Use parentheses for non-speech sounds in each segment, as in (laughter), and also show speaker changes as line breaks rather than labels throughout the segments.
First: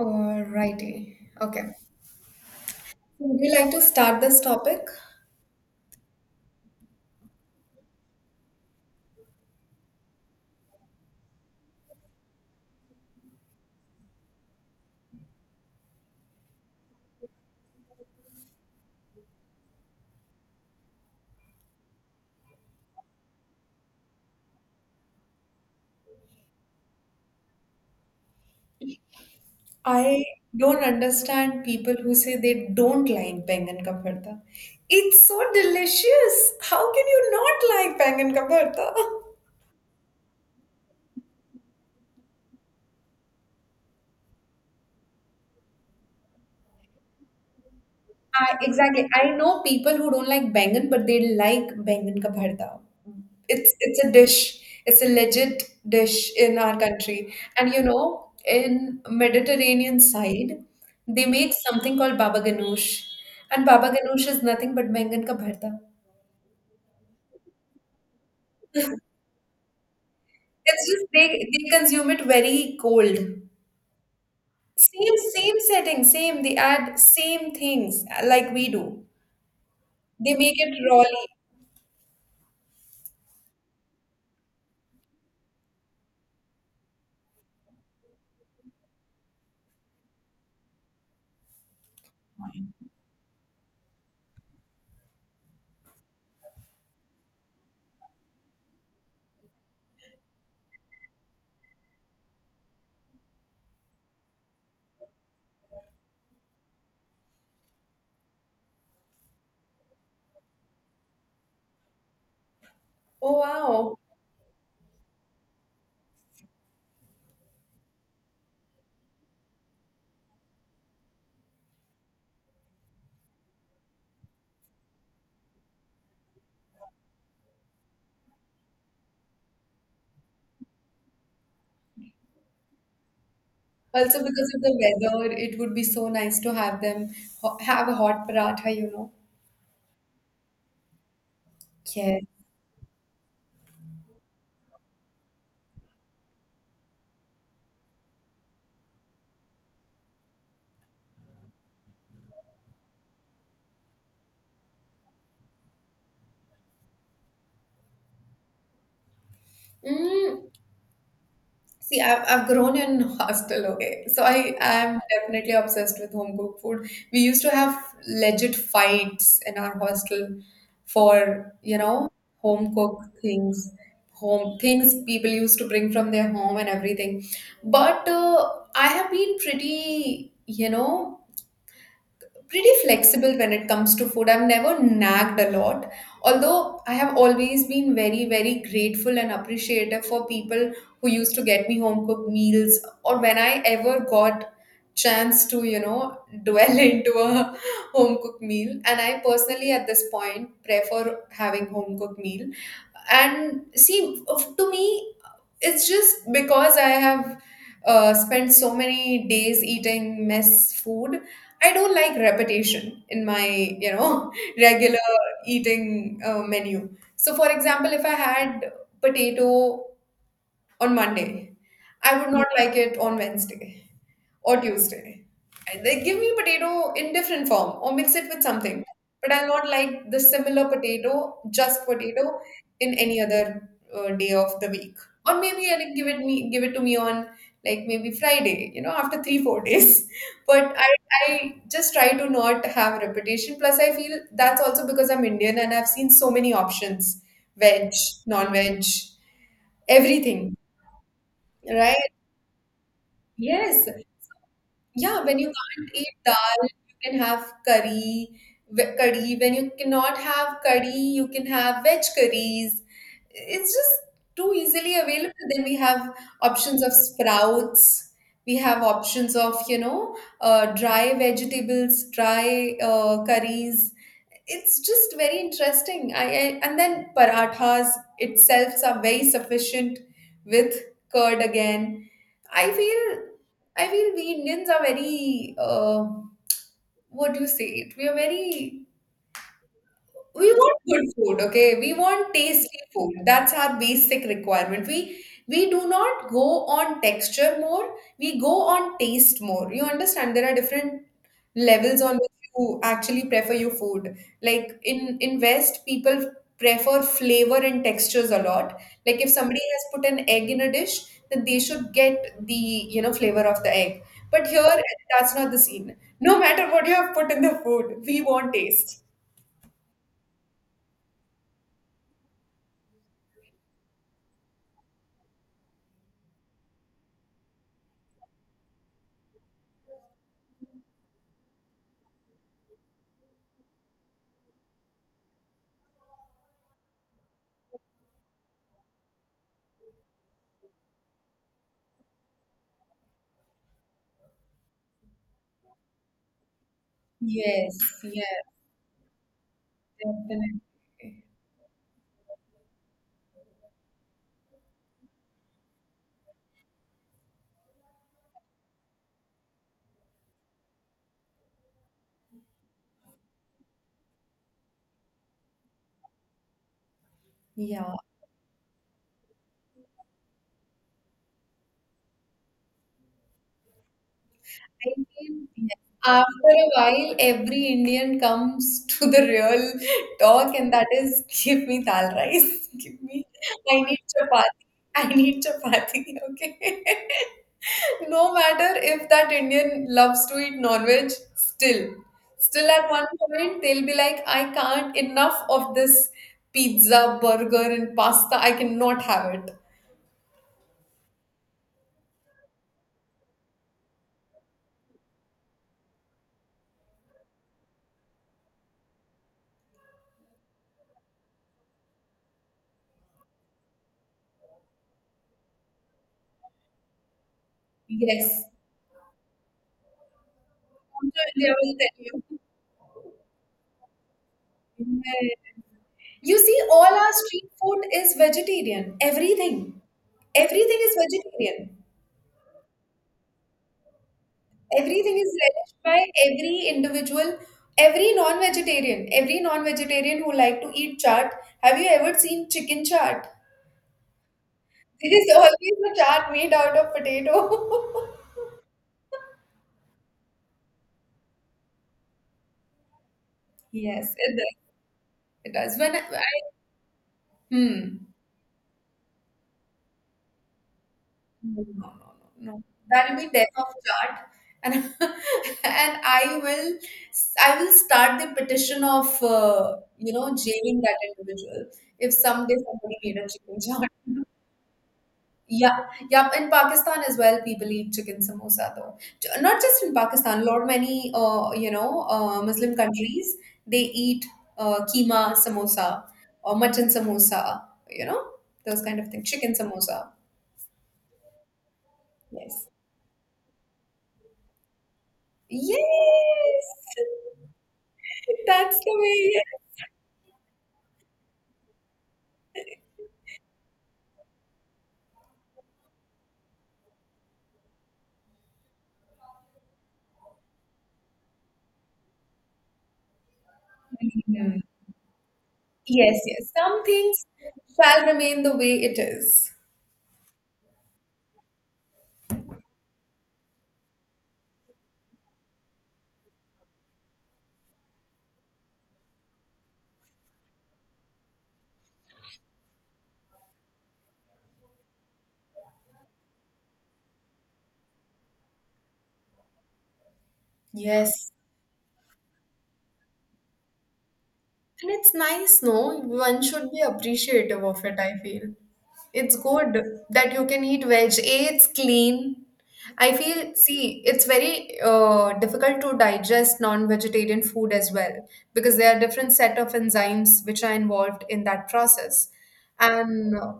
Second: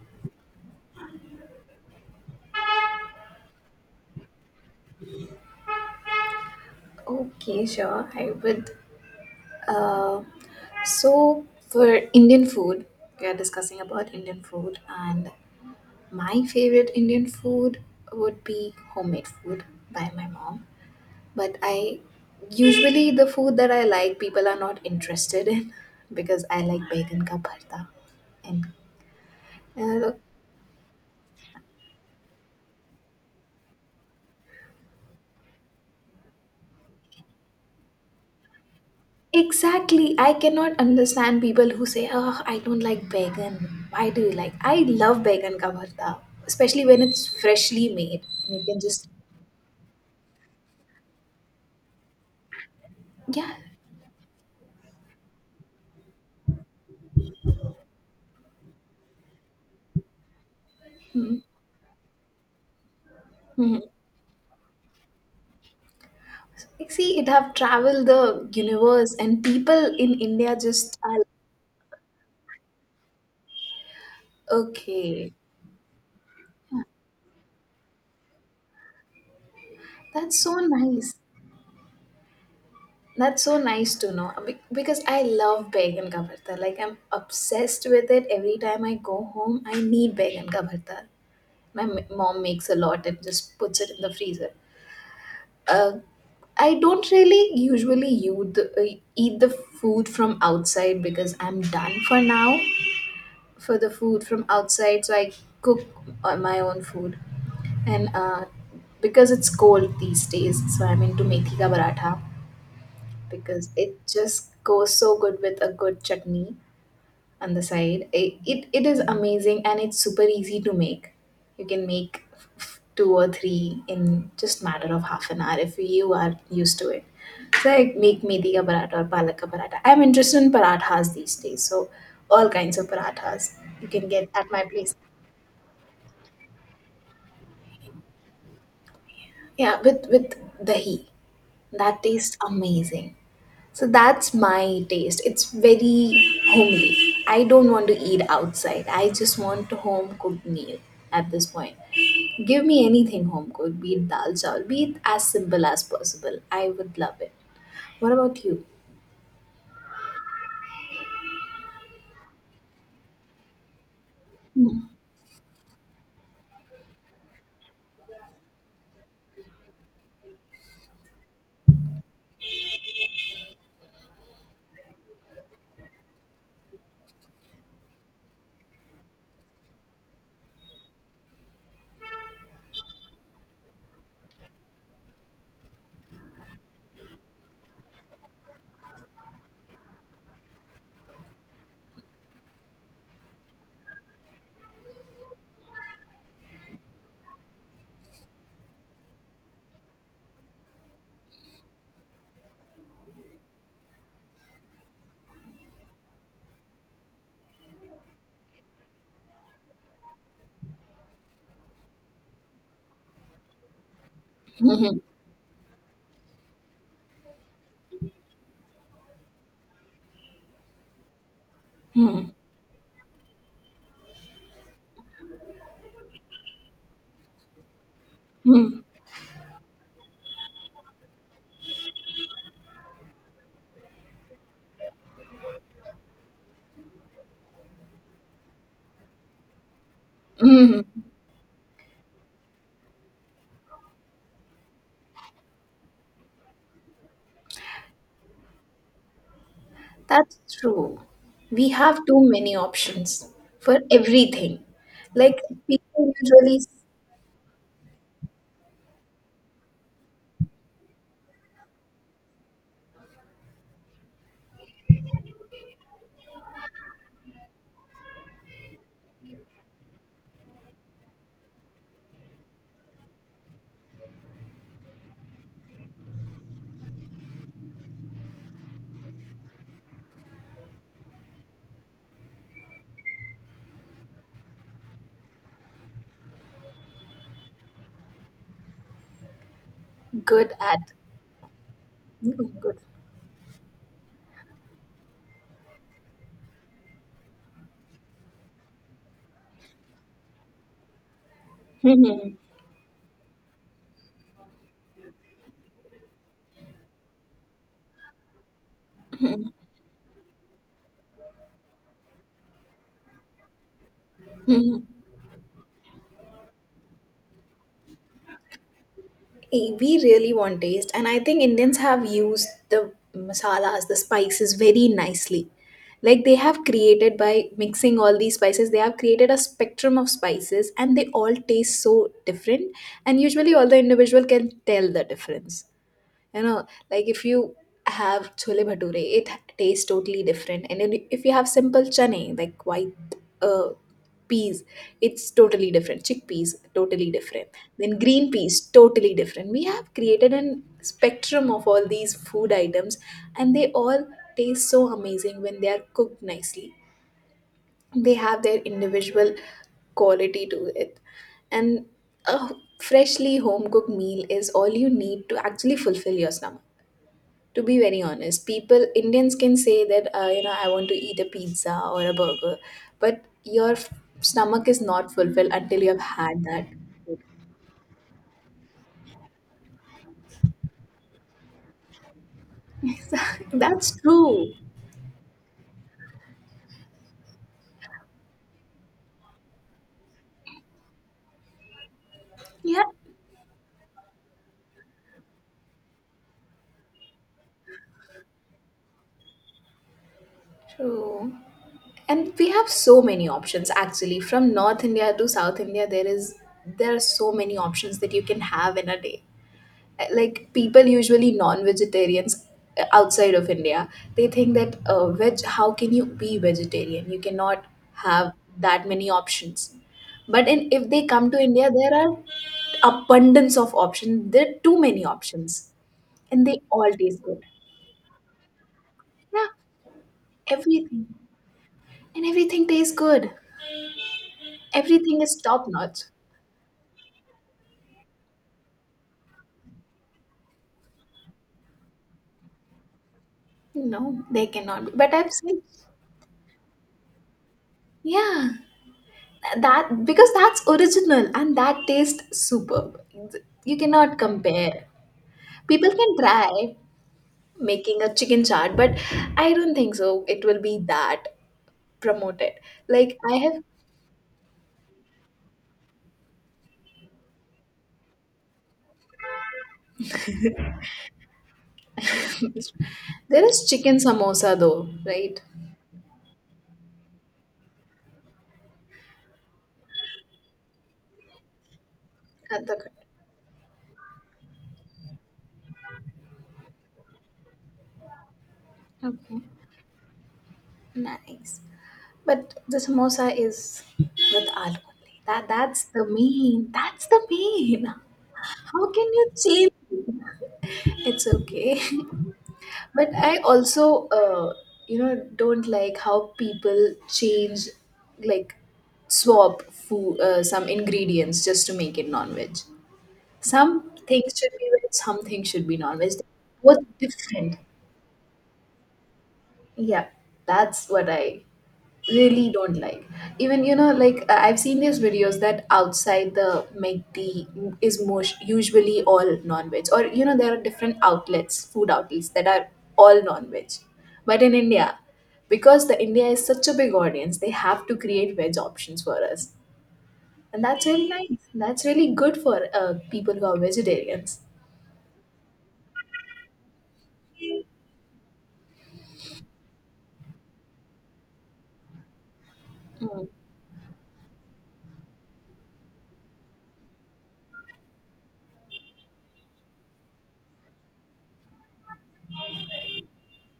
Alrighty. Okay. So, would you like to start this topic?
Okay, sure. I would. Uh, so for Indian food, we are discussing about Indian food, and my favorite Indian food would be homemade food by my mom. But I usually the food that I like, people are not interested in (laughs) because I like bacon ka bharta and uh,
I don't understand people who say they don't like bangan ka bharta. It's so delicious. How can you not like bangan ka bharta? (laughs)
Exactly. I cannot understand people who say, oh, I don't like vegan. Why do you like? I love vegan kavartha, especially when it's freshly made.
I
And you can
exactly.
just,
I know people who don't like bangan, but they like bangan ka bharta.
yeah.
It's a dish. It's a legit dish in our country. And you know, in Mediterranean side, they
Mm-hmm.
make something called baba ganoush, and
Mm-hmm.
baba ganoush is nothing but bangan ka bharta.
Like, see, it have traveled the universe and people in India
It's
just
just
are
they consume it very cold.
like,
Same
okay.
same setting, same. They add same things like we do. They
That's
make
so
it
nice.
rawly.
That's so nice to know. Be- because I love vegan kavartha. Like I'm obsessed with it. Every time I go home, I need vegan kavartha. My m- mom makes a lot and just puts it in the freezer. Uh, I don't really usually use the, eat the food from outside because I'm done for now for the food from outside. So I cook my own food, and because it's cold these days, so I'm into methi ka paratha
Oh
because it
wow.
just goes so good with a good chutney on the side. It is amazing and it's super easy to make. You can make two or three in just matter of half an hour if you are used to it. So I make methi ka paratha or palak ka paratha. I'm interested in parathas these days, so all kinds of parathas you can
Also,
get at
because of
my place.
the weather, it would be so nice to have them have a hot paratha, you know.
Yeah, with dahi. That
Yeah.
tastes amazing. So that's my taste. It's very homely. I don't want to eat outside. I just want a home cooked meal at this point. Give me anything home cooked, be it dal chawal, be it as simple as possible. I would love it. What about you?
Mm, see, I've grown in (laughs) hostel, okay? So I am definitely obsessed with home cooked food. We used to have legit fights in our hostel for, you know, home cooked things, home things people used to bring from their home and everything. But I have been pretty, you know, pretty flexible when it comes to food. I've never nagged a lot, although I have always been very, very grateful and appreciative for people who used to get me home cooked meals or when I ever got chance to you know dwell (laughs) into a home cooked meal. And I personally at this point prefer having home cooked meal and see to me it's just because I have spent so many days eating mess food. I don't like repetition in my, you know, (laughs)
(laughs) Mhm.
regular eating menu. So, for example, if I had potato on Monday, I would
Mhm.
not like it on Wednesday or Tuesday. And they give me potato in different form or mix it with
Mhm.
something. But I'll not like the similar potato, just potato, in any other day of the week. Or maybe I'll give it to me on like maybe Friday, you know, after 3 or 4 days. (laughs) But
Mhm.
I I just try to not have repetition. Plus, I feel that's also because I'm Indian and I've seen so many options, veg, non-veg,
That's
everything,
true. We
right?
have too many options for
Yes.
everything.
Yeah, when
Like
you can't
people
eat
usually
dal,
s-
you can have curry, curry. When you cannot have curry, you can have veg curries. It's just too easily available. Then we have options of sprouts. We have options of, you know, dry vegetables, dry curries. It's just very interesting. I and then parathas itself are very sufficient with curd again. I feel I feel we Indians are very, what do you say it? We are very we
good
want
at.
good food, okay? We want tasty
(laughs)
food. That's our basic requirement. We do not go on texture more, we go on taste more. You understand there are different
Mhm,
levels
good.
on
Mhm.
which you actually prefer your food. Like in West, people prefer flavor and textures a lot. Like if somebody has put an egg in a dish, then they should get the, you know, flavor of the egg. But here, that's not the scene. No matter what you have put in the food, we want taste.
Eh, we really want taste, and I think Indians have used the masalas, the spices very nicely. Like they have created by mixing all these spices, they have created a spectrum of spices, and they all taste so different, and usually all the individual can tell the difference. You know, like if you have chole bhature, it tastes totally different. And then if you have simple chane, like white uh, peas, it's totally different. Chickpeas, totally different.
Yes,
Then green
yeah,
peas, totally different. We have created
definitely.
an spectrum of all these food items, and they all taste so amazing when they are cooked nicely. They have their individual quality to it, and a freshly home cooked meal is all you need to actually fulfill your stomach. To be
Yeah.
very honest, people, Indians can say that you know, I want to eat a pizza or a burger, but your stomach is
I
not
mean,
fulfilled
yes,
until you have had
after a while, every Indian comes (laughs) to the real talk, and that is, give me dal rice, (laughs) give me,
that. (laughs)
I
That's
need
true.
chapati, I need chapati, okay? (laughs) No matter if that Indian loves to eat non-veg, still, still
Yeah.
at one point, they'll be like, I can't, enough of this pizza, burger, and pasta, I cannot have it.
True. And we have so many options actually. From North India to South India, there is, there are so many options that you can have in a day. Like people usually non-vegetarians outside of India, they think that veg, how can you be vegetarian, you cannot have
Yes.
that many options. But in, if they come to
They
India,
will tell
there are
you.
abundance of options, there are too many
Yes.
options,
You
and they
see, all
all
our
taste good.
street food is vegetarian.
Yeah,
Everything. Everything is
everything,
vegetarian.
and everything tastes good.
Everything
Everything
is
is top
relished
notch.
by every individual, every non-vegetarian who like to eat chaat. Have you ever seen chicken chaat? (laughs)
No, they cannot be.
There
But I'm
is
saying
always a chaat made out of potato. (laughs)
yeah, that, because that's original and that tastes superb. You
Yes,
cannot
it does.
compare.
It does.
People can try
Hmm.
making a chicken chaat, but I don't think so it will be that
No, no, no, no,
promoted.
no. That'll
Like
be
I
death
have
of chart. And (laughs) and I will start the petition of you know jailing that individual if someday somebody made a
(laughs) there
chicken
is
chart.
chicken
(laughs)
samosa though, right?
Yeah, yeah. In Pakistan as well, people eat chicken samosa though. Not just in Pakistan, a lot many you know
At
Muslim
the,
countries they eat keema samosa or mutton samosa. You know those kind of things.
okay,
Chicken samosa.
nice. But
Yes.
the samosa is with aloo only. That, that's the
Yes,
main, that's the main.
that's
How
the
can you
way.
change? It's okay. (laughs) But I also, you know, don't like how people change, like, swap food, some ingredients just to make it non-veg. Some
Yes,
things should be veg, some things should be non-veg.
Yes. Yes.
What's
Some things
different?
shall remain the way it is.
Yeah, that's what I really don't like. Even, you know, like I- I've seen these videos that outside the MCD is most usually all non-veg, or you know, there are different outlets, food outlets that are all non-veg. But in India, because the India is such a big audience, they have to create veg options for us, and that's really
Yes.
nice. That's really good for people who are vegetarians.
And it's nice, no? One should be appreciative of it, I feel. It's good that you can eat veg. A, it's clean. I feel, see, it's very difficult to digest non-vegetarian food as well because there are different set of enzymes which are involved in that process. And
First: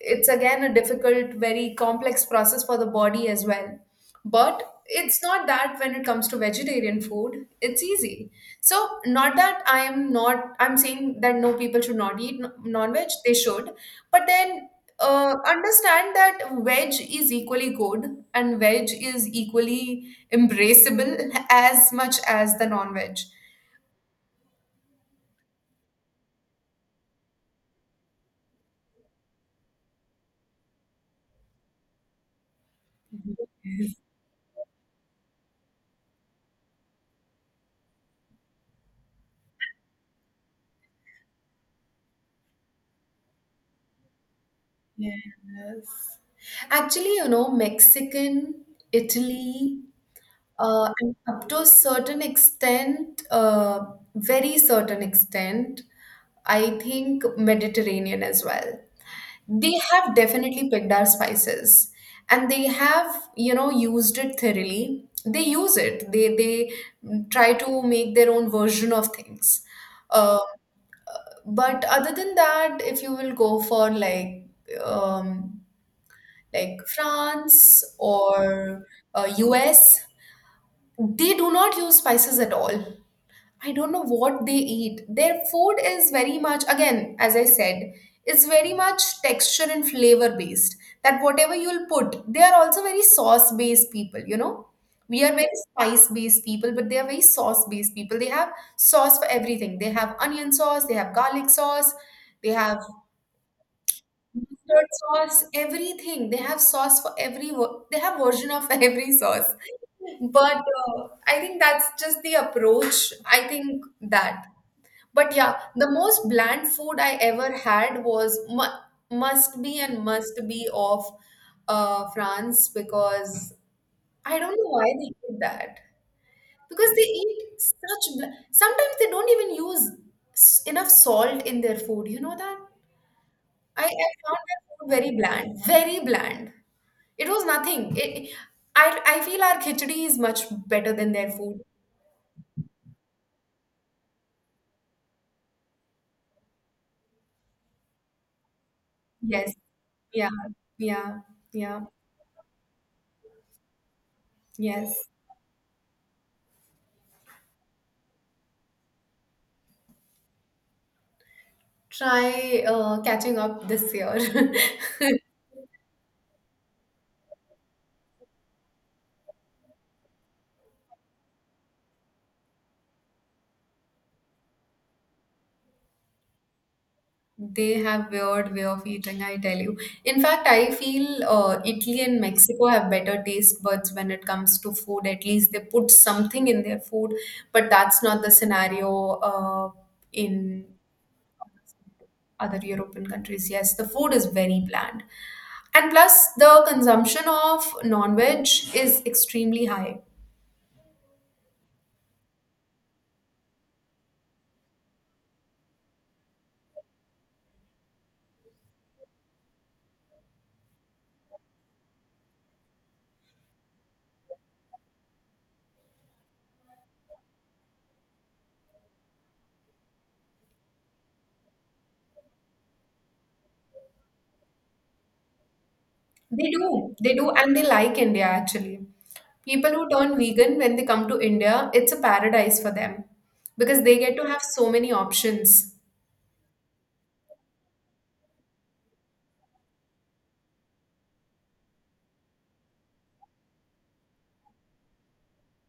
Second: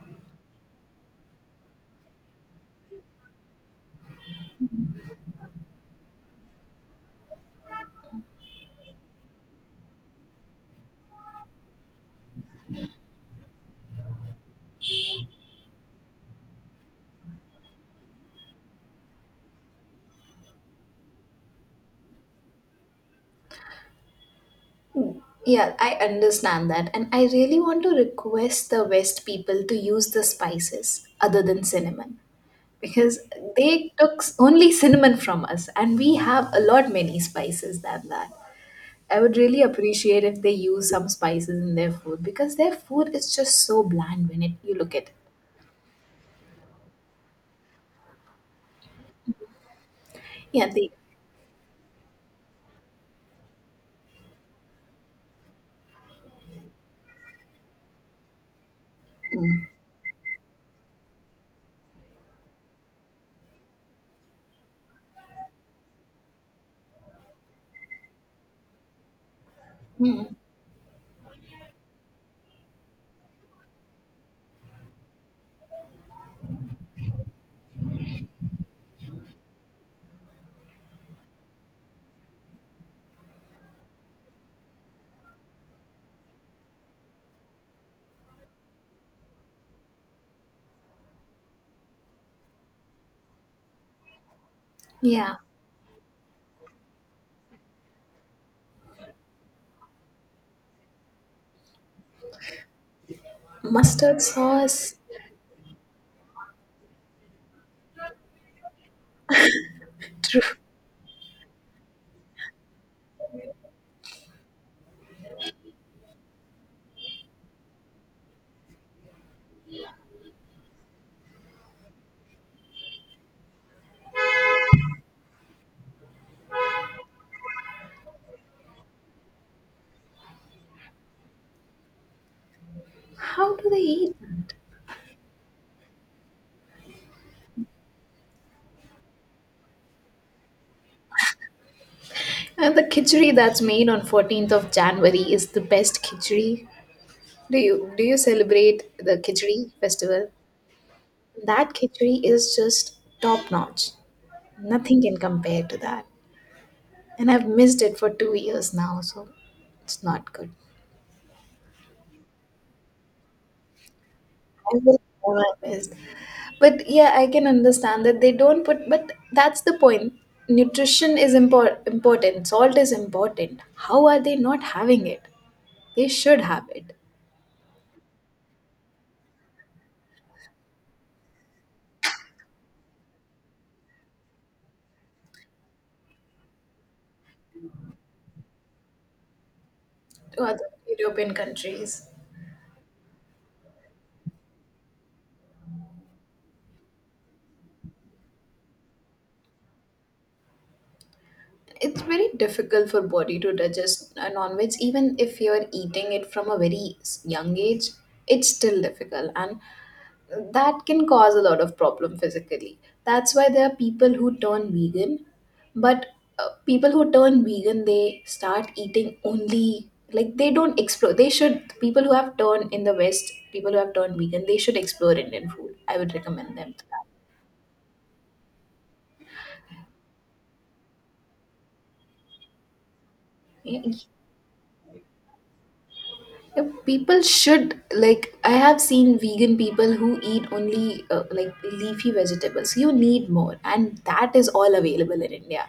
it's again a difficult, very complex process for the body as well. But it's not that when it comes to vegetarian food, it's easy. So, not that I'm not, I'm saying that no people should not eat non-veg, they should. But then understand that veg is equally good and veg is equally embraceable (laughs) as much as the non-veg.
Yeah, I understand that. And I really want to request the West people to use the spices other than cinnamon. Because they took only cinnamon from us, and we have a lot many spices than that. I would really appreciate if they use some spices in their food, because their food is just so bland when it, you look at
Yes.
it.
Actually, you know, Mexican, Italy
Yeah, they
And up to a certain extent, very certain extent, I think Mediterranean as well.
mm,
They have definitely picked our spices and they have, you know, used it thoroughly. They use it. They try to make their own version of things. Uh, but other than that, if you will go for um, like France or US, they do not use spices at all. I don't know what they eat. Their food is very much, again, as I said, it's very much texture and flavor based. That whatever you'll put, they are also very sauce based people, you know? We are
yeah,
very spice based people, but they are very sauce based people. They have sauce for everything. They have onion sauce, they have garlic sauce, they have
mustard
mustard
sauce.
sauce, everything. They have sauce for they have version of (laughs) every sauce. But I think that's just the approach. I think that. But yeah, the most bland food I ever had was must be and must be of France because I don't know why they did that. Because they eat sometimes they don't even use enough salt in their food. You know that?
How do they
I
eat?
found their food very bland, very bland. It was nothing. It, I feel our khichdi is much better than their food.
And the khichdi that's made on 14th of January is the best khichdi. Do you, do you celebrate the
Yes.
khichdi festival?
Yeah. Yeah.
That
Yeah.
khichdi is just top notch.
Yes,
Nothing can compare to that. And I've missed it for 2 years now, so it's not good.
try catching up this year. (laughs)
I will never miss. But yeah, I can understand that they don't put, but that's the point. Nutrition is impor- important, salt is important. How are they not having it? They should have it
They have weird way of eating, I tell you. In fact, I feel Italy and Mexico have better taste buds when it comes to food. At least they put something in their food, but that's not the scenario uh,
to
in
other European countries.
other European countries. Yes, the food is very bland. And plus, the consumption of non-veg is extremely high.
It's very difficult for body to digest a non-veg, even if you're eating it from a very young age, it's still difficult, and that can cause a lot of problem physically. That's why there are people who turn vegan. But people who turn vegan, they start eating only, like they don't explore. They should, people who have turned in the West, people who have turned vegan, they should explore Indian food. I would recommend them to that.
They do, and they like India actually. People who turn vegan when they come to India, it's a paradise for them
Yeah.
because they get to have so many options.
Yeah, people should. Like I have seen vegan people who eat only like leafy vegetables. You need more, and that is all available in India.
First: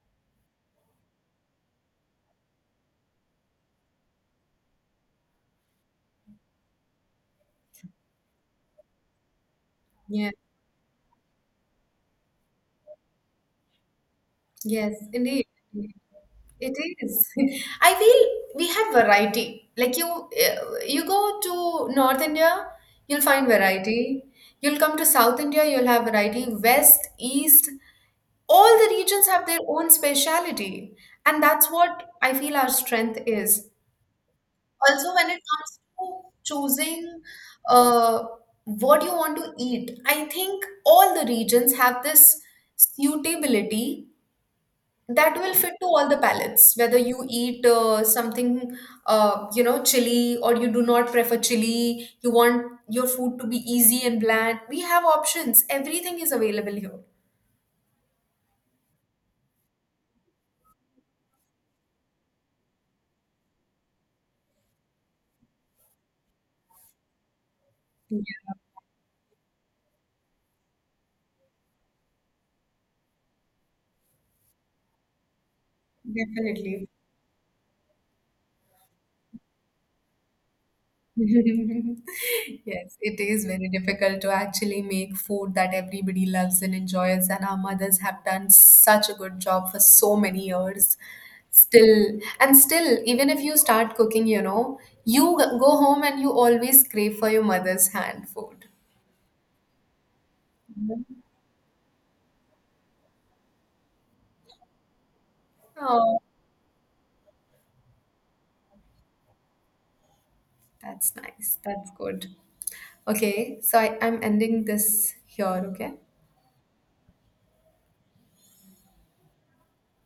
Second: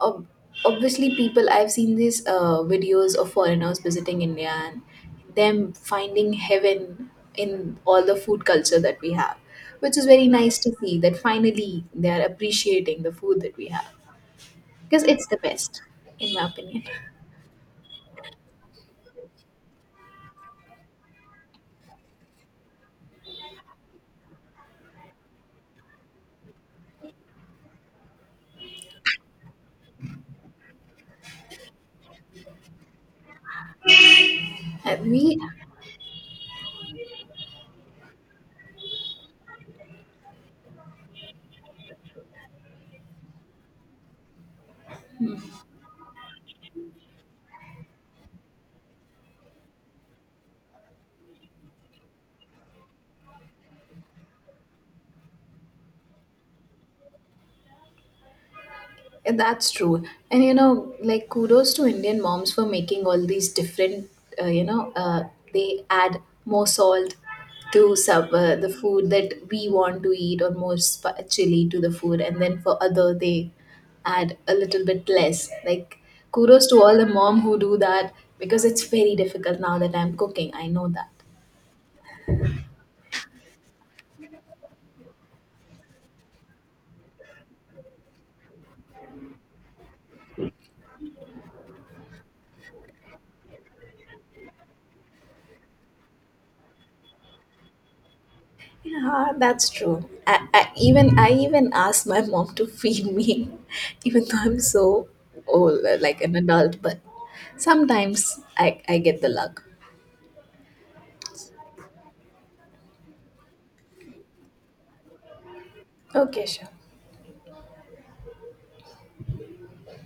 Ob- obviously, people, I've seen these videos of foreigners visiting India and them finding heaven in all the food culture that we have, which is very
Yeah.
nice to see. That finally they are appreciating the food that we have,
Yes,
because it's the
indeed.
best, in my
It
opinion.
is. (laughs) I feel we have variety. Like you, you go to North India, you'll find variety. You'll come to South India, you'll have variety. West, East, all the regions have their own speciality, and that's what I feel our strength is.
And
Also, when it
we,
comes to choosing uh, what you want to eat, I think all the regions have this suitability that will fit to all the palates. Whether you eat something, you know, chili, or you do not prefer chili, you want your food to be easy and bland. We have options. Everything is available here.
yeah, that's true. And you know, like kudos to Indian moms for making all these different, you know, they add more salt to sub, the food that we want to eat, or more chili to the food. And then for other, they add a little bit less. Like kudos to
Definitely.
all the mom who do that, because it's very difficult now that I'm cooking. I know that.
(laughs) Yes, it is very difficult to actually make food that everybody loves and enjoys, and our mothers have done such a good job for so many years. Still, and still, even if you start cooking, you know, you go home and you always crave for your mother's hand food.
Yeah, that's true. I, I, even
Mhm.
I even asked my mom to feed me, (laughs) even though I'm so old,
Oh,
like an adult. But sometimes I get the luck.
that's nice. That's good. Okay, so I'm ending this here, okay?
Okay, sure.